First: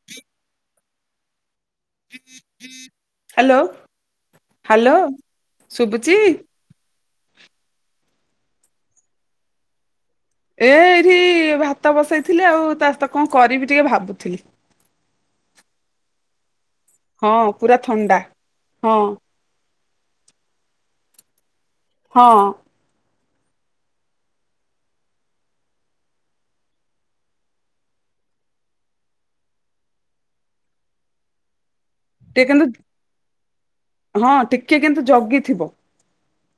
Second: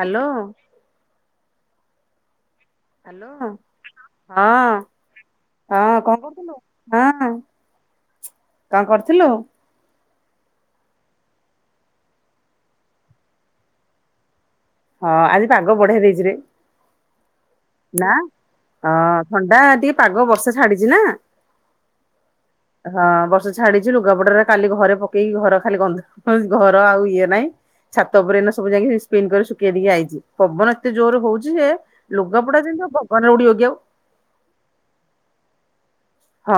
Hello. Hello hello ହଁ ଶୁଭୁଚି। କଣ କରୁଥିଲୁ? ହଁ କଣ କରିଥିଲୁ। ଏ ଏଇଠି ଭାତ ବସେଇଥିଲି। ଆଉ ତା ସହିତ କଣ କରିବି ଟିକେ ଭାବୁଥିଲି। ହଁ ଆଜି ପାଗ ବଢ଼ିଆ ଦେଇଛି ରେ। ହଁ ପୁରା। ନା ଥଣ୍ଡା ହଁ ଥଣ୍ଡା ଟିକେ ପାଗ ବର୍ଷା ଛାଡିଛି ନା। ହଁ। ହଁ ବର୍ଷା ଛାଡିଛି ଲୁଗାପଟରେ କାଲି ଘରେ ପକେଇକି ଘର ଖାଲି ଗନ୍ଧ। ହ ଘର ଆଉ ଇଏ ନାଇଁ। ଛାତ ଉପରେ ସବୁ ଯାଇକ ସ୍ପିନ, କରି ଶୁଖେଇ ଦେଇକି ଆଇଛି ପବନ ଏତେ ଜୋରରେ ହଉଛି ଯେ ଟିକେ କପଡ଼ା କିନ୍ତୁ ଯେମିତି ଆଉ ପବନ ରେ ଉଡ଼ିବ କି ଆଉ। ହଁ ଟିକେ କିନ୍ତୁ ଜଗିଥିବ। ହଁ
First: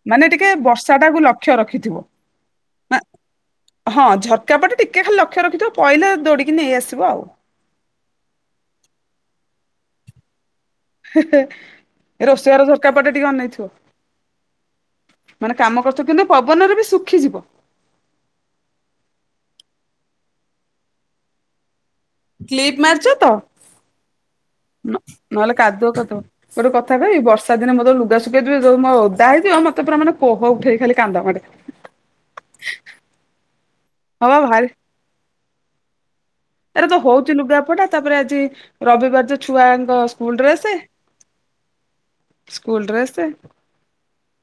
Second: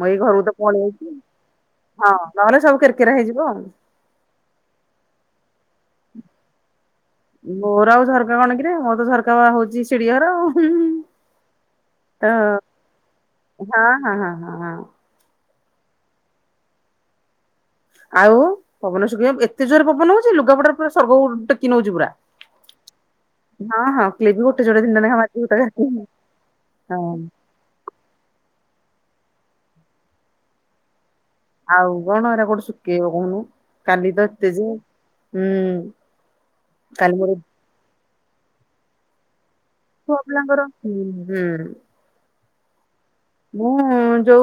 ମୁଁ ଏଇ ମାନେ ଘରକୁ ଟିକେ ତ ପଳେଇ ବର୍ଷା ଆଇଛି। ଟାକୁ ଲକ୍ଷ୍ୟ ରଖିଥିବ। ହଁ ନହେଲେ ସବୁ କେର କେରା ହେଇଯିବ ଆଉ। ହଁ ଝରକା ପଟେ ଟିକେ ଖାଲି ଲକ୍ଷ୍ୟ ରଖିଥିବ ପଡିଲେ ଦୌଡ଼ିକି ନେଇଆସିବ ଆଉ। ମୋର ଆଉ ଝରକା କଣ, କିରେ ମୋର ତ ଝରକା ହଉଛି ଶିଡିଘର ଆଉ। ହଁ ରୋଷେଇ ଘର ଝରକା ପଟେ ଟିକେ ଅନେଇ ହଁ ହଁ ହଁ ହଁ ହଁ। ମାନେ କାମ କରୁଛି କିନ୍ତୁ ପବନରେ ବି ଶୁଖିଯିବ। ଆଉ ପବନ ଶୁଖି ଏତେ ଜୋରେ ପବନ ହଉଛି। ଲୁଗାପଟ ପୁରା ସର୍ବ ଟେକି ନଉଛି ପୁରା। କ୍ଲିପ୍ ମାରିଛ ତ? ହଁ ହଁ କ୍ଲିପ ଗୋଟେ ଯୋଡେ ତିନିଟା ଲେଖା ମାରିଚି ନହେଲେ ଗୋଟା କାଦୁଅ ଜାଗାରେ। କରିଦେବ ଗୋଟେ କଥା, ହଁ କହିବି ବର୍ଷା। ସେଦିନ ମୁଁ ଯୋଉ ଲୁଗା ଶୁଖାଇ ଥିବି ଯଉ ଓଦା ହେଇଯିବ। ମତେ ପୁରା ମାନେ କୋହ ଉଠେଇ ଖାଲି କାନ୍ଦ ମାଡେ। ଆଉ କଣ ଏରା କଉଠୁ ଶୁଖେଇବ କହୁନୁ। କାଲି ତ ହଁ ବା ଏତେ ଯେ ଭାରି ହୁଁ। ଏରା ତ କାଲି ମୋର ହଉଛି ଲୁଗାପଟା। ତାପରେ ଆଜି ରବିବାର ଯେ ଛୁଆ ଛୁଆ ପିଲାଙ୍କର ହୁଁ ହୁଁ। School dress. ହୁଁ। ଯୋଉ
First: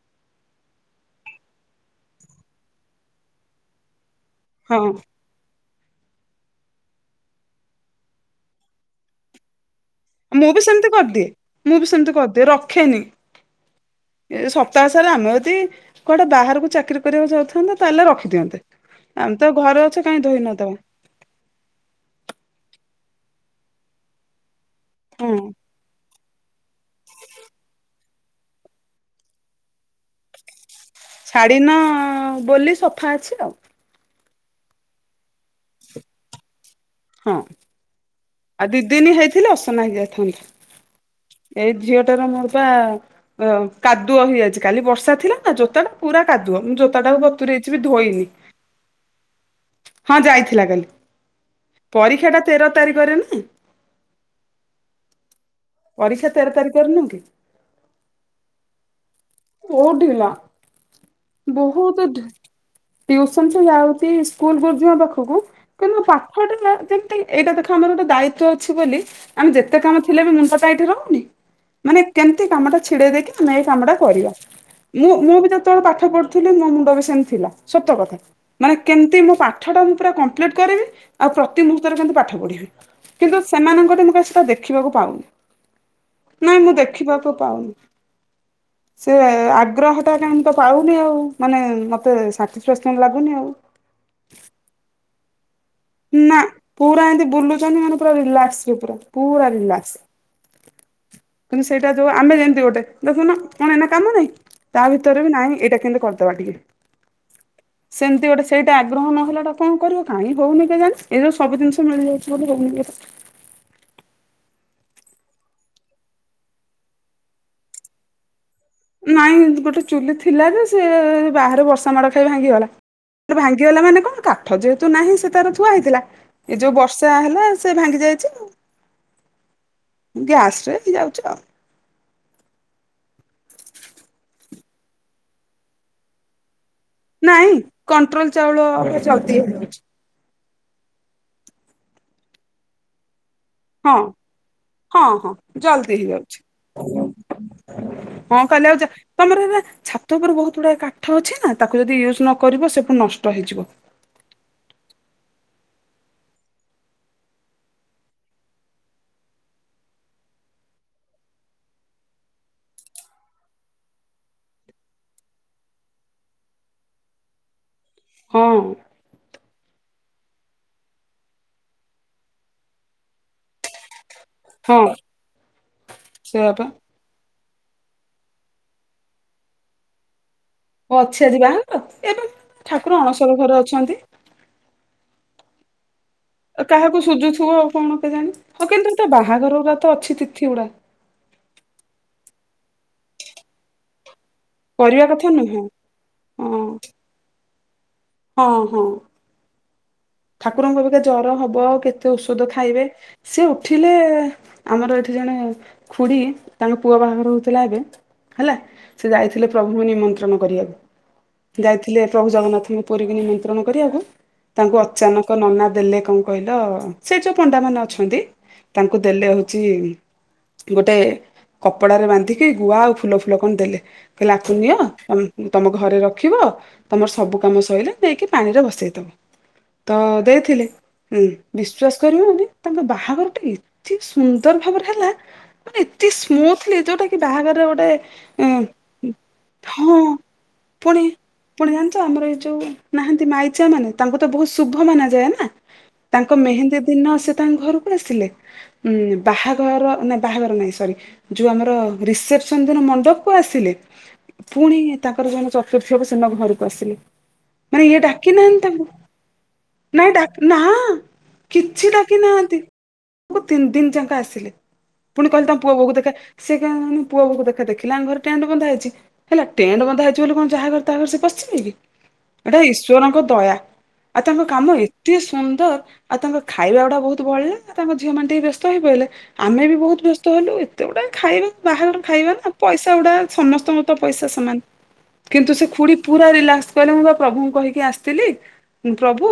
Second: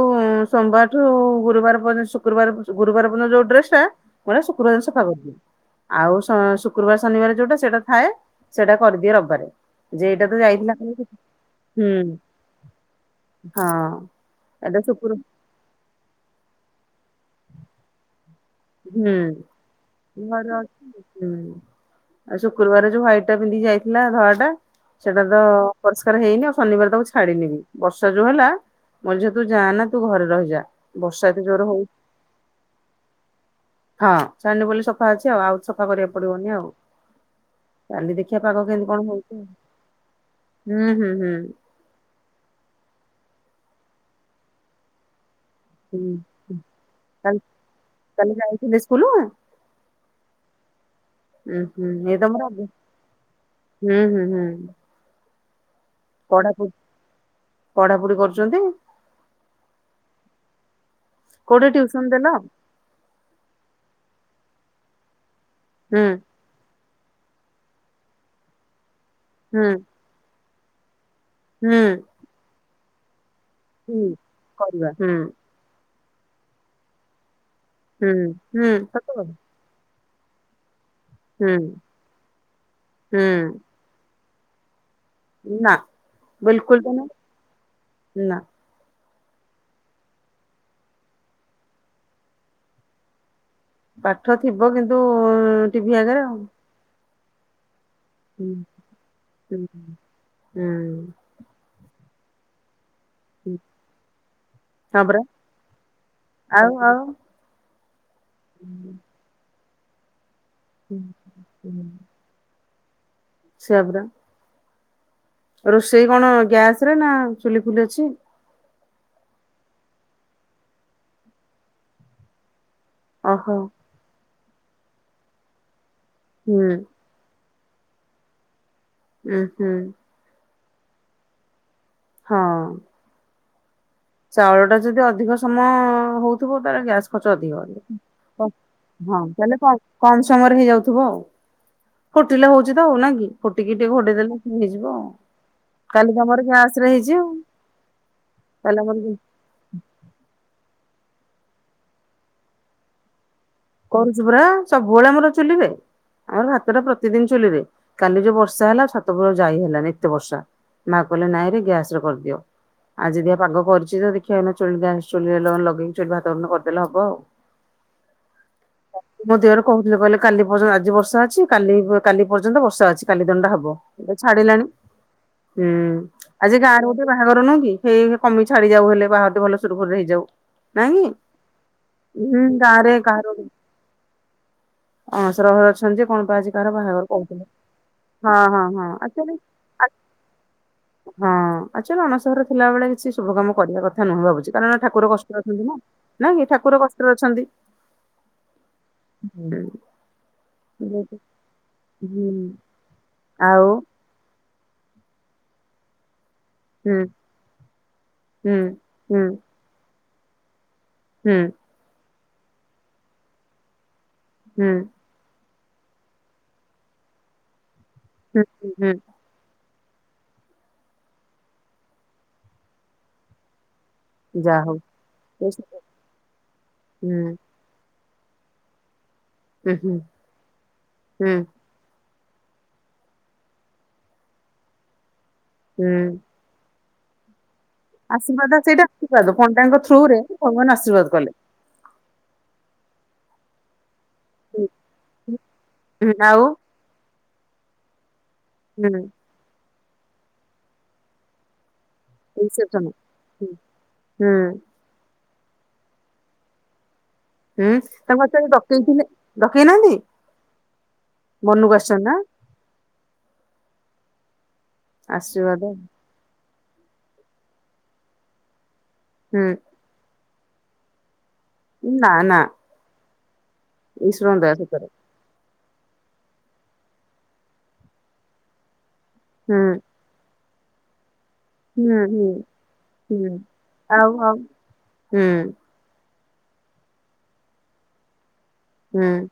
ସୋମବାର ଠୁ ଗୁରୁବାର ପର୍ଯ୍ୟ ଶୁକ୍ରବାର ଗୁରୁବାର ପର୍ଯ୍ୟନ୍ତ ଯୋଉ ଡ୍ରେସ ଟା। ମୁଁ ହେରା ହଁ ଶୁକ୍ରବାର ସଫା କରୁଛି। ଆଉ ଶୁକ୍ରବାର ଶନିବାର ଯୋଉଟା ସେଇଟା ଥାଏ ସେଇଟା କରିଦିଏ ରବିବାରେ। ଯେ ଏଇଟା ତ ମୁଁ ବି ଯାଇଥିଲା ସେମିତି ହୁଁ କରିଦିଏ। ମୁଁ ବି ସେମିତି କରିଦିଏ ରଖେନି। ହଁ ଏ ଏଟା ସପ୍ତାହ ସାରା ଶୁକ୍ର ଆମେ ଯଦି କୁଆଡେ ବାହାରକୁ ଚାକିରି କରିବାକୁ ଯାଉଥାନ୍ତେ ତାହେଲେ ରଖିଦିଅନ୍ତେ। ଆମେ ହୁଁ ତ ଘରେ ଅଛ କାହିଁ ଧୋଇ ଘରେ ନଦେବ। ଅଛି ହୁଁ ଆଉ ଶୁକ୍ରବାରେ ଯୋଉ ହ୍ୱାଇଟ ଟା ପିନ୍ଧିକି ଯାଇଥିଲା ଧଳା ଟା ସେଟା ହଁ। ତ ପରିଷ୍କାର ହେଇନି ଆଉ ଶନିବାର ତାକୁ ଛାଡିନି ବ ର୍ଷା ଯୋଉ ହେଲା ମୋ ଝିଅ ତୁ ଯା ନା ତୁ ଘରେ ରହି ଯା। ଛାଡ଼ିନ ବୋଲି ସଫା ଅଛି ତ। ହଁ [unintelligible] ଅଛି ଆଉ ଆଉ ସଫା କରିବାକୁ ପଡିବନି ଆଉ। ହଁ କାଲି ଦେଖିବା ପାଗ ଆଉ ଦି କେମିତି କଣ ଦିନି ହଉଛି ଆଉ ହେଇଥିଲେ। ଅସନା ହେଇଯାଇଥାନ୍ତା। ହୁଁ ହୁଁ ହୁଁ ଏଇ ଝିଅଟା ର ମୋର ପା କାଦୁଅ ହେଇଯାଇଛି। କାଲି ବର୍ଷା ଥିଲା। ନା ଜୋତାଟା ହୁଁ ପୁରା ହୁଁ। କାଦୁଆ ମୁଁ ଜୋତାଟାକୁ କାଲି ବତୁରେଇଛି ବି ଧୋଇନି। କାଲି ଯାଇଥିଲେ ସ୍କୁଲ ହଁ ଯାଇଥିଲା କାଲି ଉଁ ହୁଁ ଏଇ ତମର ପରୀକ୍ଷାଟା ଆଗ ତେର ତାରିଖରେ ନା। ହୁଁ ହୁଁ ହୁଁ। ପରୀକ୍ଷା ତେର ପଢାପଢି ତାରିଖରେ ନୁହେଁ କି। ପଢାପଢି କରୁଛନ୍ତି। ବହୁ ଢିଳା କୋଉଠି ଟିଉସନ ବହୁତ ଢ- ଦେଲ ଟ୍ୟୁଉସନ ସେ ଯାଉଚି ସ୍କୁଲ ଗୁରୁଜୀଙ୍କ ପାଖକୁ କିନ୍ତୁ ହୁଁ ପା- [unintelligible] ଏଇଟା ଦେଖ ଆମର ଗୋଟେ ଦାୟିତ୍ୱ ଅଛି ବୋଲି ଆମେ ହୁଁ ଯେତେ କାମ ଥିଲେ ବି ମୁଁ ମୁଣ୍ଡଟା ଏଇଠି ରହୁନି। ହୁଁ ମାନେ କେମିତି କାମ ଟା ଛିଡେଇ ଦେଇକି ଆମେ ଏଇ କାମ ହୁଁ କରିବା। କରିବା ମୁଁ ହୁଁ ମୁଁ ବି ଯେତେବେଳେ ପାଠ ପଢୁଥିଲି, ମୋ ମୁଣ୍ଡ ବି ସେମତି ଥିଲା। ହୁଁ ସତକଥା ହୁଁ ମାନେ ସତ କେମତି କଥା ମୋ ପା ପାଠଟା ମୁଁ ପୁରା କମ୍ପ୍ଲିଟ୍ କରିବି। ଆଉ ହୁଁ ପ୍ରତି ମୁହୂର୍ତ୍ତରେ କେମିତି ପାଠ ପଢିବି ହୁଁ କିନ୍ତୁ ସେମାନଙ୍କଠି ମୁଁ କାଇଁ ସେଇ ଟା ଦେ ଦେଖିବାକୁ ପାଉନି, ନା ନାଇଁ ମୁଁ ବିଲକୁଲ ବି ନା ଦେଖିବାକୁ ପାଉନି। ନା। ସେ ଆଗ୍ରହ ଟା କାଇଁ ମୁଁ ତ ପାଉନି। ମାନେ ମତେ ସାଟିସଫାକ୍ସନ ଲାଗୁନି ଆଉ। ପାଠ ଥିବ କିନ୍ତୁ ଟିଭି ଆଗରେ ଆଉ। ନା ପୁରା ଏମତି ବୁଲୁଛନ୍ତି ମାନେ ପୁରା ହୁଁ ରିଲାସ୍କରେ ପୁରା, ପୁରା ରିଲାସ୍କ୍। ହୁଁ। କିନ୍ତୁ ସେଇଟା ଯ ଆମେ ଯେମିତି ଗୋଟେ - ଦେଖୁନ ହୁଁ କଣ ଏନା କାମ ନାଇଁ ତା ହଁ ପରା ଭିତରେ ବି ନାହିଁ ଏଇଟା କିନ୍ତୁ କରିଦବା ଟିକେ- ଆଉ ଆଉ ସେମିତି ଗୋଟେ ସେଇଟା ଆଗ୍ରହ ନହେଲେ ଏଟା କଣ କରିବ। କାହିକି ହଉନି ହୁଁ, କେଜାଣି ଏଇ ଯଉ ସବୁ ଜିନିଷ ମିଳିଯାଇଛି। [inaudible] ସେଇଆ ପରା ରୋଷେଇ କଣ ଗ୍ୟାସରେ ନା ଚୁଲି ଫୁଲି ଅଛି। ନାଇଁ ଗୋଟେ ଚୁଲି ଥିଲା ଯେ ସେ ବାହାରେ ବର୍ଷା ମାଡ଼ ଖାଇ ଭାଙ୍ଗିଗଲା। ଓହୋ ଭାଙ୍ଗିଗଲା ମାନେ କଣ କାଠ ଯେହେତୁ ନାହିଁ ସେ ତାର ଥୁଆ ହେଇଥିଲା ଏ ହୁଁ ଯୋଉ ବର୍ଷା- ହେଲା ସେ ଭାଙ୍ଗି ଯାଇଛି ଆଉ। ଉୁଁ ହୁଁ। ଗ୍ୟାସରେ ହେଇଯାଉଛି ଆଉ। ହଁ। ଚାଉଳଟା ଯଦି ଅଧିକ ସମୟ ହଉଥିବ ତାର ଗ୍ୟାସ୍ ନାଇଁ [unintelligible] କଣ୍ଟ୍ରୋଲ ଚାଉଳ ଜଲଦି ହେଇଯାଉଛି କମ ସମୟରେ ହେଇଯାଉଥିବ ଆଉ ଫୁଟିଲେ ହଉଛି ତ ନ କି? ଫୁଟିକି ଟିକେ ହଁ। ଘୋଡେଇ ଦେେଲେ ହେଇଯିବ। ହଁ ହଁ ଜଲ୍ଦି କାଲି ହେଇଯାଉଛି ତମର ଗ୍ୟାସ ରେ ହେଇଚି ଆଉ। [unintelligible] ଛାତ କାଲି ଆମର ଉପରେ ବହୁତ ଗୁଡାକ କାଠ ଅଛି ନା ତାକୁ ଯଦି ୟୁଜ୍ ନ କରିବ ସେ ପୁଣି ନଷ୍ଟ ହେଇଯିବ। କରୁଛୁ ପୁରା ସବୁବେଳେ ଆମର ଚୁଲିରେ। ଆମର ଭାତଟା ପ୍ରତିଦିନ ଚୁଲିରେ। କାଲି ଯୋଉ ବର୍ଷା ହେଲା ଛାତ ଉପରକୁ ଯାଇ ହେଲାନି ଏତେ ବର୍ଷା। ମା କହିଲେ ନାଇଁରେ ଗ୍ୟାସରେ କରିଦିଅ। [unintelligible] ହଁ। ମୋ ଦିଅର କହୁଥିଲେ କହିଲେ କାଲି ପର୍ଯ୍ୟନ୍ତ ଆଜି ବର୍ଷା ଅଛିା କାଲି ପର୍ଯ୍ୟନ୍ତ ବର୍ଷା ଅଛି କାଲି ଦିନଟା ହବ। ଛାଡିଲାଣି ହଁ ହୁଁ ସେଇଆ ଆଜି ପା ଗାଁରୁ- ସେ ବାହାଘ ନୁହଁକି ସେଇ କମି ଛାଡି ଯାଉ ହେଲେ ବାହା ଘରଟି ଭଲ ସୁରୁଖରୁରେ ହେଇଯାଉ। ଓ ନାହି ଅଛି ଆଜି ବାହାଘର ଏବେ ହଁ ଗାଁ ଠାକୁର ରେ ଅଣସର କାହାରକି? ଘରେ ଅଛନ୍ତି। ହଁ ଶ ସଞ୍ଜି କଣ ପାଇଁ ଆଜି କାହାର ବନେଇ କାହାକୁ ବାକୁ କହୁଥିଲେ ସୁଜୁଥିବ ଆଉ କଣ କେଜାଣି ହଁ ହଁ ହଁ କିନ୍ତୁ ଏଟା ଆକ୍ଚୃଲି ବାହାଘର ଗୁରା ଆ ତ ଅଛି ତିଥି ଗୁଡା ହଁ ଆକ୍ଚୃଲି ଅନଶହର ରେ ଥିଲା ବେଳେ କିଛି ଶୁଭ କାମ କରିବା କଥା ନୁହେଁ ଭାବୁଚି। କାରଣ କରିବା ଠାକୁର କଥା କଷ୍ଟରେ ନୁହେଁ ଅଛନ୍ତି, ନା ନାଇଁ କି ହଁ ଠାକୁର କଷ୍ଟରେ ଅଛନ୍ତି। ହଁ ହଁ। ହୁଁ। [unintelligible] ଠାକୁରଙ୍କୁ ବୋଧେ ଯେହେତୁ ଜର ହବ କେତେ ହୁଁ ଔଷଧ ଖାଇବେ ସେି ଆଉ ଉଠିଲେ- ଆମର ଏଠି ଜଣେ ଖୁଡ଼ି ତାଙ୍କ ହୁଁ ପୁଅ ବାହାଘର ହୋଉଥିଲା ଏବ, ହେଲା ହୁଁ ସେ ହୁଁ ଯାଇଥିଲେ। ପ୍ରଭୁଙ୍କୁ ନିମନ୍ତ୍ରଣ କରିବାକୁ। ହୁଁ ଯାଇଥିଲେ ପ୍ରଭୁ ଜଗନ୍ନାଥଙ୍କ ପୁରୀକୁ ନିମନ୍ତ୍ରଣ କରିବାକୁ ହୁଁ ତାଙ୍କୁ ଅଚାନକ ନନା ଦେଲେ କଣ କହିଲ ସେ ଯୋଉ ପଣ୍ଡା ମାନେ ଅଛନ୍ତି। ହୁଁ ହୁଁ ତାଙ୍କୁ ଦେଲେ ହଉଛି ଗୋଟେ କପଡ଼ାରେ ବାନ୍ଧିକି ଗୁଆ ଆଉ ଫୁଲ, ଫୁଲ କଣ ଦେଲେ। କହିଲେ ଆକୁ ଯା ନିଅ ହଉ ହୁଁ ତମ ଘରେ ରଖିବ ତମର ସବୁ ହୁଁ କାମ ସରିଲ ଦେଇକି ପାଣିରେ ବସେଇବ ତ ହୁଁ ଦେଇଥିଲେ। ହଁ ହୁଁ ବିଶ୍ୱାସ କରିବୁନି ତାଙ୍କ ବାହାଘର ଟା ଏତେ ସୁନ୍ଦର ଭାବରେ ହେଲା। ମାନେ ଏତେ ହୁଁ ମୁଁ ଥିଲି ଯୋଉଟା କି ବାହାଘରରେ ଗୋଟେ ଆଶୀର୍ବାଦ ଉଁ ସେଇଟା, ଆଶୀର୍ବାଦ ପଣ୍ଡାଙ୍କ ହଁ ଥ୍ରୁ ରେ ଭଗବାନ ପୁଣି ଆଶୀର୍ବାଦ କଲେ। ପୁଣି ଜାଣିଛ, ଆମର ଏଇ ଯୋଉ ନାହାନ୍ତି ମାଇଚିଆ ମାନେ ତାଙ୍କୁ ତ ବହୁତ ହୁଁ ଶୁଭ ମାନା ଯାଏ ନା ହୁଁ ତାଙ୍କ ଆଉ ମେହେନ୍ଦୀ ଦିନ ସେ ତାଙ୍କ ଘରକୁ ଆସିଲେ। ଉ ହୁଁ ବାହାଘର ନାହିଁ ବାହାଘର ନାହିଁ ସରି, ଯେଉଁ ଆମର ରିସେପସନ ଦିନ ମଣ୍ଡପ କୁ ହୁଁ ଆସିଲେ। ହୁଁ ପୁଣି ତାଙ୍କର ଯୋଉ ଦିନ ଚତୁର୍ଥୀ ହବ ସେଦିନ ଘରକୁ ଆସିଲେ। ହୁଁ ମାନେ ଇଏ ତାଙ୍କୁ ଡାକି ଆକ୍ଚୁଆଲି ନାହାନ୍ତି ତାଙ୍କୁ। ଡକେଇଥିଲେ ଡକେଇ ନାହାନ୍ତି? ନାଇଁ ଡାକ ନା ମନକୁ କିଛି ଆସିଛନ୍ତି ନା ଡାକି ନାହାନ୍ତି। ପାଖକୁ ତିନି, ଦିନ ଯାକ ଆସିଲେ। ପୁଣି କହିଲେ ଆଶୀର୍ବାଦ ତାମ ପୁଅ ବୋଉକୁ ଦେଖା। ସେ କାହିଁ କହନି, ପୁଅୁ ବୋହୁ କୁ ଦେଖା ଦେଖିଲ ଆଙ୍କ ଘରେ ଟେଣ୍ଟ ବନ୍ଧା ହେଇଛି। ହୁଁ ହେଲା ଟେଣ୍ଟ ବନ୍ଧା ହେଛି ବୋଲି କଣ ଯହା ତା ପରେ ସେ ପଶିିବେ କି? ନା ନା ଏଇଟା ଈଶ୍ୱରଙ୍କ ଦୟା, ଆଉ ତାଙ୍କ ଈଶ୍ୱରଙ୍କ ଦୟା କାମ ସତରେ ଏତେ ସୁନ୍ଦର, ଆଉ ତାଙ୍କ ଖାଇବା ଗୁଡା ବହୁତ ବଳିଲା। ଆଉ ତାଙ୍କ ଝିଅ ମାନେ ଟିକେ ବ୍ୟସ୍ତ ହେଇ ପଇଲେ। ହୁଁ ଆମେ ବି ବହୁତ ବ୍ୟସ୍ତ ହେଲୁ, ଏତେ ଗୁଡ଼ାଏ ଖାଇବା। ବାହାରର ହୁଁ ହୁଁ ଖାଇବା ନା ପଇସା ଗୁଡା ହୁଁ। ସମସ୍ତଙ୍କ ତ ଆଉ ପଇସା ଆଉ ସମାନ। ହୁଁ କିନ୍ତୁ ସେ ଖୁଡି ପୁରା ରିଲାକ୍ସ, କହିଲେ ମୁଁ ବା ପ୍ରଭୁଙ୍କୁ କହିକି ଆସିଥିଲି। ହୁଁ ପ୍ରଭୁ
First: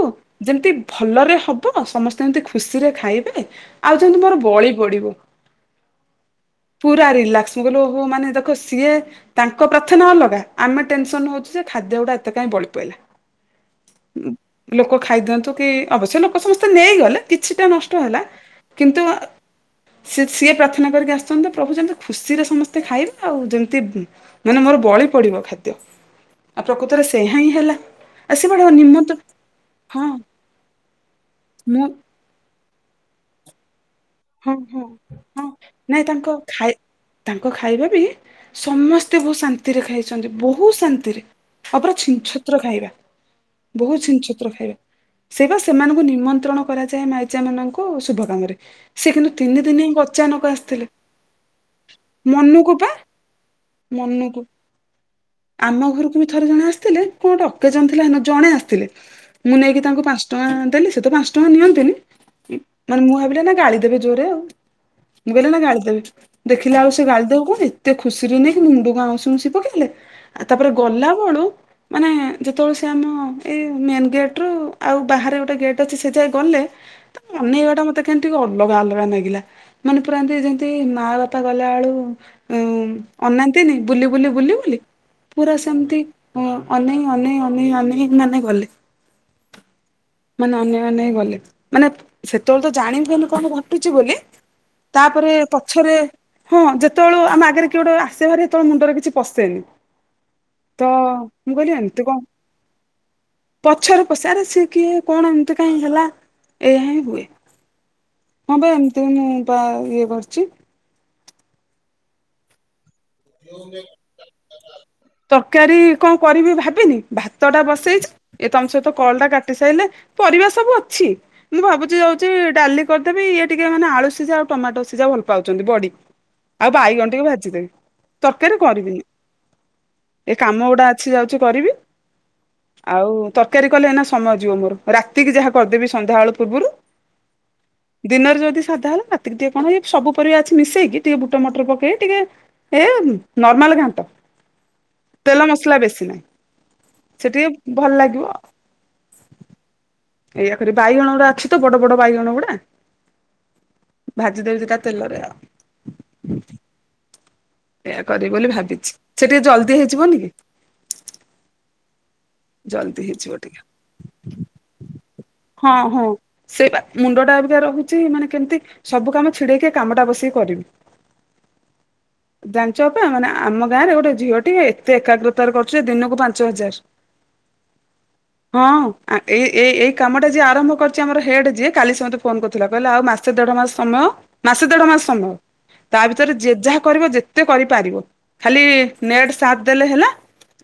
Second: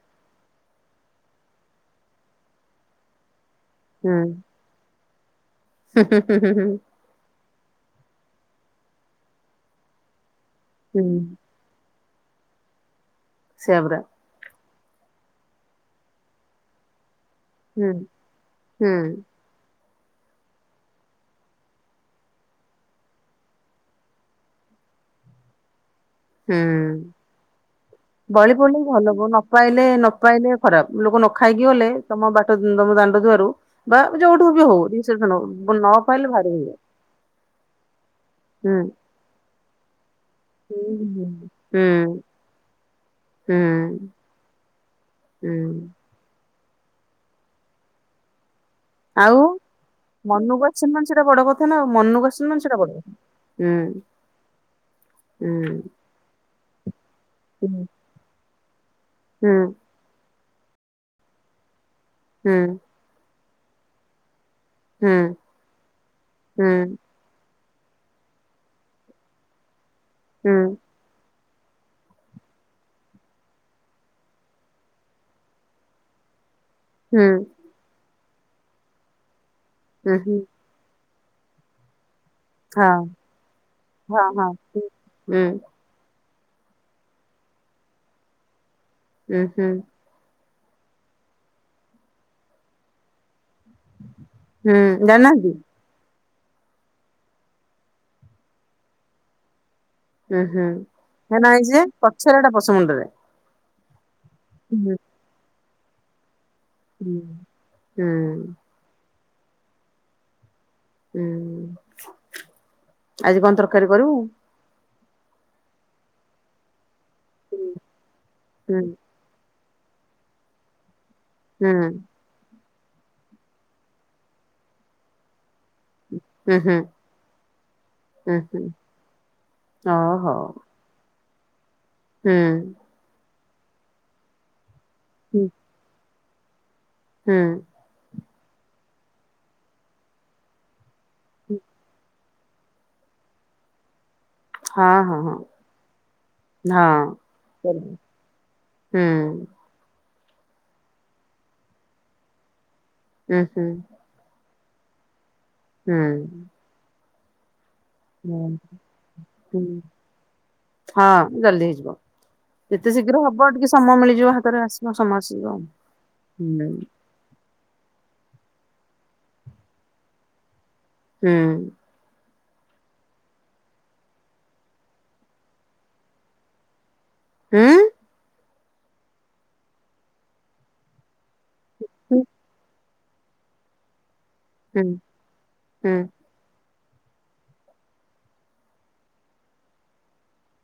ଯେମିତି ଭଲରେ ହବ, ସମସ୍ତେ ଏମିତି ଖୁସିରେ ଖାଇବେ। ଆଉ ହୁଁ ଯେମିତି ମୋର ବଳି ପଡିବ। ହୁଁ ହୁଁ ହୁଁ ହୁଁ ହୁଁ ଉଁ ପୁରା ରିଲାକ୍ସ, ମୁ କହିଲ ଓ ହୋ ମାନେ ଦେଖ ସିଏ ତାଙ୍କ ପ୍ରାର୍ଥନା ଅଲଗା। ଆମେ ହୁଁ ଟେନସନ୍ ହେଉଛୁ ଯେ ଖାଦ୍ୟ ଉଡା ଏତେ କାହିଁ ବଳି ପଇଲା। ସେଆପରା ଉୁଁ ଲୋକ ଖାଇଦିଅନ୍ତୁ କି ଅବଶ୍ୟ ଲୋକ ସମସ୍ତେ ନେଇଗଲେ କିଛିଟା ହୁଁ ନଷ୍ଟ ହେଲା ହୁଁ କିନ୍ତୁ ଉ ସେ ସିଏ ପ୍ରାର୍ଥନା କରିକି ଆସୁଛନ୍ତି ପ୍ରଭୁ ଯେମିତି ଖୁସିରେ ସମସ୍ତେ ଖାଇବା ଆଉ ଯେମିତି ମାନେ ମୋର ବଳି ପଡିବ ଖାଦ୍ୟ ଆଉ ହୁଁ। ପ୍ରକୃତରେ ସେଇ ଆ ହିଁ ହେଲା ଆ ସେଆଡ ନି ମ [inaudible] ଲୋକ ନ ପାଇଲେ ନ ପାଇଲେ ଖରାପ ଲୋକ ନ ଖାଇକି ମୁଁ ଗଲେ ତମ ବାଟ ତମ ଦାଣ୍ଡ ଦୁଆରୁ ବା ଯୋଉଠୁ ହଁ ବି ହଉ ହଁ ରିସେସ୍ପନ୍ ହଉ ହଁ ଲୋକ ନ ନାଇଁ ତାଙ୍କ ପାଇଲେ ଭାରି ଖାଇ ଇଏ। ତାଙ୍କ ଖାଇବା ବି ହୁଁ ସମସ୍ତେ ବହୁତ୍ ଶାନ୍ତିରେ ଖାଇ ଛନ୍ତି ବହୁତ୍ ହୁଁ ଶାନ୍ତିରେ ଆଉ ହୁଁ ହୁଁ ପୁରା ଛିନ୍ ଛତ୍ ତ୍ର ଖାଇବା ହୁଁ ବହୁ ଛିନ୍ ଛତ୍ର ଖାଇବା ସେଇ ବା ହୁଁ ସେମାନଙ୍କୁ ନିମନ୍ତ୍ରଣ କରାଯାଏ ମାଇ ପୂଜା ମାନଙ୍କୁ ଶୁଭ କାମରେ ସେ କିନ୍ତୁ ଆଉ ତିନି ଦିନି ହି ଅଚାନକ ମନକୁ ଆସିଥିଲେ ଆସିନି ମାନେ ସେଇଟା ବଡ କଥା ନା ଆଉ ମନକୁ ଆସିନି ମାନେ ସେଇଟା ମନୁକୁ ବଡ ବା। କଥା। ହୁଁ ମନକୁ। ହୁଁ। ମେ ଥରେ ଜଣେ ଆସିଥିଲେ କଣ ଗଟେ ଅକେଜନ୍ ହୁଁ ଥିଲା ସେଦିନ ଜଣେ ଆସିଥିଲେ। ମୁଁ ହୁଁ ନେଇକି ତାଙ୍କୁ ପାଞ୍ଚ ଟଙ୍କା ଦେଲି ସେ ତ ପାଞ୍ଚ ଟଙ୍କା ନିଅନ୍ତିନି ହୁଁ ମାନେ ମୁଁ ଭାବିଲି ଏଇଟା ଗାଳି ଦେବେ ଜୋରେ ଆଉ ହୁଁ ମୁଁ କହିଲି ଏଇନା ଗାଳି ଦେବେ ହୁଁ ଦେଖିଲା ଆଳୁ ସେ ଗାଳି ଦେବ କୁଣି ଏତେ ଖୁସିରେ ନେଇକି ମୁଣ୍ଡୁକୁ ଆଉଁସି ଆଉଁସି ପକେଇଲେ ଆଉ ତାପରେ ଗଲା ବଳୁ ହ [inaudible] ଯେତେବେଳେ ସେ ଆମ ଏଇ ମେନ୍ ଗେଟ୍ ରୁ ଆଉ ବାହାରେ ଗୋଟେ ଗେଟ୍ ଅଛି ସେ ଯାଏ ଗଲେ ହୁଁ ତାଙ୍କ ଅନେଇବାଟା ମତେ କେମିତି ଟିକେ ଅଲଗା ଅଲଗା ଲାଗିଲା ମାନେ ହଁ ହଁ ପୁରା ଏମିତି ଯେମିତି ତି ମା ବାପା ଗଲା ବେଳୁ ଉଁ ଅନାନ୍ତିନି ବୁଲି ବୁଲି ହଁ ବୁଲି ବୁଲି ହୁଁ ହୁଁ ପୁରା ସେମିତି ହଁ ଅନେଇ ଅନେେଇ ଅନେଇ ଅନେଇ ମାନେ ଗଲେ। ହୁଁ ହୁଁ। ମାନେ ଅନେଇ ଅନେଇ ଗଲେ ମାନେ ସେତେ ବେଳକୁ ତ ଜାଣି ପାରୁନୁ କଣ ଘଟ ଟିଛି ବୋଲି ହୁଁ ତାପରେ ଜାଣିନାହାନ୍ତି ପ ପଛରେ ହଁ ଯେତେବେଳେ ଆମ ଆଗରେ କିଏ ଗୋଟେ ଆସେ ଭାରେ ସେତେବେଳେ ମୁଣ୍ଡରେ କିଛି ପଶେନି। ହୁଁ ହୁଁ ତ ହେ ନାଇଁ ଯେ ପଛରେ ହେଟା ମଣ୍ଡରେ। ପଛେରେ ପସେ ଆରେ ସିଏ କିଏ କଣ ଏମିତି କାଇଁ ହେଲା ଏଇଆ ହିଁ ହୁଏ ହୁଁ। ହଁ ବା ଏମିତି ମୁଁ ବା ଇଏ କରିଛି। ହୁଁ ଆଜି କଣ ତରକାରୀ କରିବୁ? ତରକାରୀ କଣ କରିବି ଭାବିନି ଭାତ ଟା ବସେଇଛି ଏ ତମ ହୁଁ ସହିତ କଲ୍ ଟା କାଟି ସାଇଲେ ପରିବା ସବୁ ଅଛି ମୁଁ ହୁଁ ଭାବୁଛି ଯାଉଛି ଡାଲି କରିଦେବି ଇଏ ଟିକେ ମାନେ ଆଳୁ ସିଝା ଆଉ ଟମାଟ ସିଝା ଭଲ ପାଉଛନ୍ତି ବଡ଼ି ହୁଁ ଆଉ ହୁଁ ବାଇଗଣ ଟିକେ ଭାଜିଦେବି। ହୁଁ ତରକାରୀ ହୁଁ କରିବିନି ଓ ଏ ହଉ। କାମ ଗୁଡା ଆଛି ଯାଉଛି କରିବି। ହୁଁ। ଆଉ ତରକାରୀ କଲେ ଏନା ସମୟ ଯିବ ମୋର ରାତିକି ହୁଁ ଯାହା କରିଦେବି ସନ୍ଧ୍ୟା ବଳ ପୂର୍ବରୁ। ହୁଁ। ଦିନରେ ଯଦି ସାଧା ହେଲା ରାତିକି ଟିକେ କଣ ଏଇ ସବୁ ପରିବା ଅଛି ମିଶେଇକି ଟିକେ ବୁଟ ମଟର ପକେଇ ଟିକେ ଏ ନର୍ମାଲ ଘାନ୍ଟ। ହଁ ହଁ ହଁ ତେଲ ମସଲା ବେଶୀ ନାହିଁ ସେଟିକେ ଭଲ ଲାଗିବ ଉ। ହୁଁ। ଏଇୟା କରି ବାଇଗଣ ଗୁଡା ଅଛି ତ ବଡ ବଡ ବାଇଗଣ ଗୁଡା। ହଁ ହୁଁ। ଭାଜି ଦେଇଉଛି ତା ତେଲରେ ଆଉ। ହୁଁ। ଏଇୟା କରିବି ବୋଲି ଭାବିଛି ସେ ଟିକେ ହୁଁ ଜଲଦି ହେଇଯିବନି କି। ହଁ ଜଲଦି ହେଇଯିବ। ଯେତେ ଜଲ୍ଦି ଶୀଘ୍ର ହେଇଯିବ ହବ ଟିକେ ସମୟ ମିଳିଯିବ ହାତରେ ଆସିବ ସମୟ ଆସଯିବ। ମୁଣ୍ଡଟା ଆଧିକା ରହୁଛି ମାନେ କେମିତି ସବୁ କାମ ଛିଡେଇକି କାମଟା ବସିକି କରିବି। ହୁଁ। ଜାଣିଚ ଅପା ମାନେ ଆମ ଗାଁ ରେ ଗୋଟେ ଝିଅ ଟିଏ ଏତେ ଏକାଗ୍ରତାରେ କରୁଛି ଯେ ଦିନକୁ ପାଞ୍ଚ ହଜାର। ହୁଁ। ହଁ ଏଇ ଏ ଏଇ କାମଟା ଯିଏ ଆରମ୍ଭ କରିଛି ଆମର ହେଡ ଯିଏ କାଲି ସେ ମତେ ଫୋନ କରିଥିଲା। କହିଲା ଆଉ ମାସେ ଦେଢ ମାସ ସମୟ ମାସେ ହୁଁ ଦେଢ ମାସ ସମୟ ହୁଁ ହୁଁ ତା ଭିତ ରେ ଯେ ଯାହା କରିବ ଯେତେ କରିପାରିବ ଖାଲି ନେଟ ସାଥ ଦେଲେ ହେଲା।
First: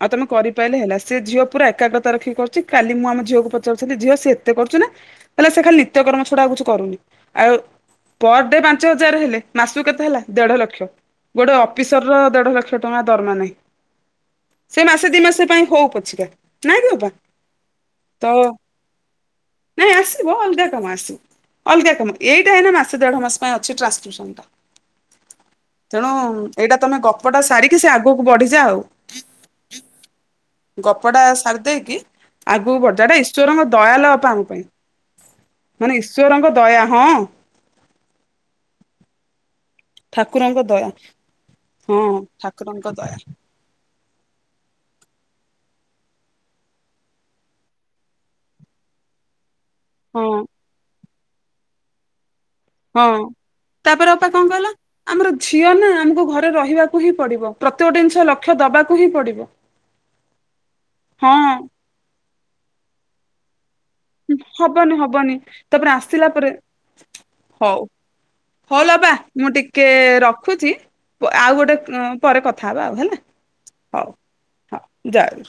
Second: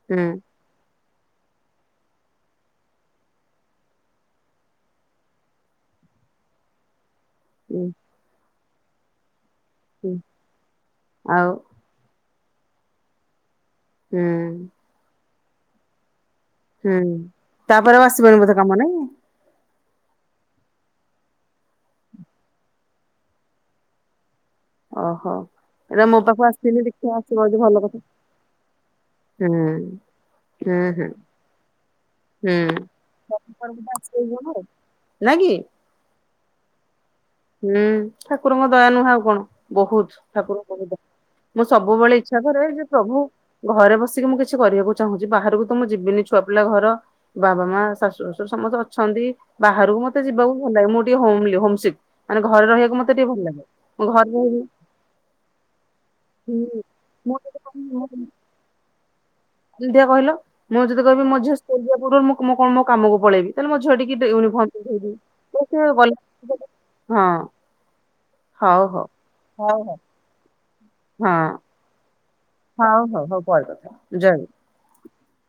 ଆଉ ହୁଁ ତମେ କରିପାରିଲେ ହେଲା। ସେ ଝିଅ ପୁରା ଏକାଗ୍ରତା ରଖି କରୁଛି, କାଲି ମୁଁ ଆମ ଝିଅକୁ ପଚାରୁଥିଲି ଝିଅ ସେ ଏତେ କରୁଛି ନା। କହିଲା ସେ ଖାଲି ନିତ୍ୟକର୍ମ ଛଡା ଆଉ କିଛି କରୁନି। ଆଉ ହୁଁ ପର ଡେ ପାଞ୍ଚ ହଜାର ହେଲେ ମାସକୁ କେତେ ହୁଁ। ହେଲା ଦେଢ ଲକ୍ଷ ଆଉ ଗୋଟେ ଅ ଅଫିସର ର ଦେଢ ଲକ୍ଷ ଟଙ୍କା ଦରମା ନାହିଁ। ହୁଁ। ସେ ମାସେ ଦୁଇ ମାସ ପାଇଁ ହଉ ପଛିକା। ନାଇଁ କି ହୁଁ ଅପା ତାପରେ ଆସିବନି ତ ବୋଧେ କାମ ନାଇଁ। ନାଇଁ ଆସିବ ଅଲଗା କମା ଆସିବ। ଅଲଗା କାମ ଏଇଟା ଏଇନା ମାସେ ଦେଢ ମାସ ପାଇଁ ଅଛି ଟ୍ରାନ୍ସ୍ ସ୍କିପସନ ଟା। ଓହୋ। ଏଇଟା ତେଣୁ ମୋ ପାଖକୁ ଏଇଟା ଆସିନି ତମେ ଦେଖିବା ଆସିବ ଗପଟା ଯଦି ଭଲ ସାରିକି ସେ କଥା ଆଗକୁ ବଢିଯା ଆଉ। ହୁଁ। ହୁଁ ହୁଁ ହୁଁ। ଗପଟା ସାରି ଦେଇକି ନାଇଁ କି ଆଗକୁ ବଢିଯା ଏଟା ଈଶ୍ୱରଙ୍କ ଦୟା ଲୋ ଅପା ଆମ ପାଇଁ। ନା କି। ମାନେ ଈଶ୍ୱରଙ୍କ ଦୟା ହଁ। ହୁଁ ଠାକୁରଙ୍କ ଦୟା ନୁହଁ ଆଉ କଣ। ବହୁତ ଠାକୁରଙ୍କ ବି ମୁଁ ହଁ ସବୁବେଳେ ଇଚ୍ଛା କରେ ଠାକୁରଙ୍କ ଯେ ଦୟା ପ୍ରଭୁ ଘରେ ବସିକି ମୁଁ କିଛି କରିବାକୁ ଚାହୁଁଛି ବାହାରକୁ ତ ମୁଁ ଯିବିନି ଛୁଆ ପିଲା ଘର। ବାବା ମା ଶାଶୁ ଶଶୁର ସମସ୍ତେ ଅଛନ୍ତି ବାହାରକୁ ମତେ ହଁ ଯିବାକୁ ଭଲ ଲାଗେ ମୁଁ ଟିକେ ହୋମଲି ହମସିକ୍। ହଁ ତାପରେ ଅପା ଘରେ କଣ ରହିବି କହିଲା ଆମର ଝିଅ ନା ଆମକୁ ଘରେ ହୁଁ ରହିବାକୁ ହିଁ ମୁଁ ପଡିବ। ଯଦି ପ୍ରତ୍ୟ ଗୋଟି ଜିନିଷ ଲକ୍ଷ୍ୟ ଦବାକୁ ହିଁ ପଡିବ। ଦୁିଧିଆ କହିଲ ମୁଁ ଯଦି କହିବି ମୋ ଝିଅ ହଁ ଆସିବା ପୂର୍ବରୁ ମୁଁ କଣ ମୋ କାମକୁ ପଳେଇବି। ତାହେଲେ ମୋ ଝିଅ ଟିକି ୟୁନିଫର୍ମ ହବନି ପିନ୍ଧେଇବି ହବନି ତ ତାପରେ ସେ ଗଲା ଆସିଲା ପରେ ହଁ ହଉ। ହଉଲ ହଉ ଅପା ମୁଁ ହଉ ଟିକେ ହଉ ରଖୁଛି ହଉ ଆଉ ହଁ ଗୋଟେ ପରେ କଥା ହଉ ହଉ ହଉ ପରେ କଥା ଜୟ ଗୁରୁ। ହଁ ଜାର।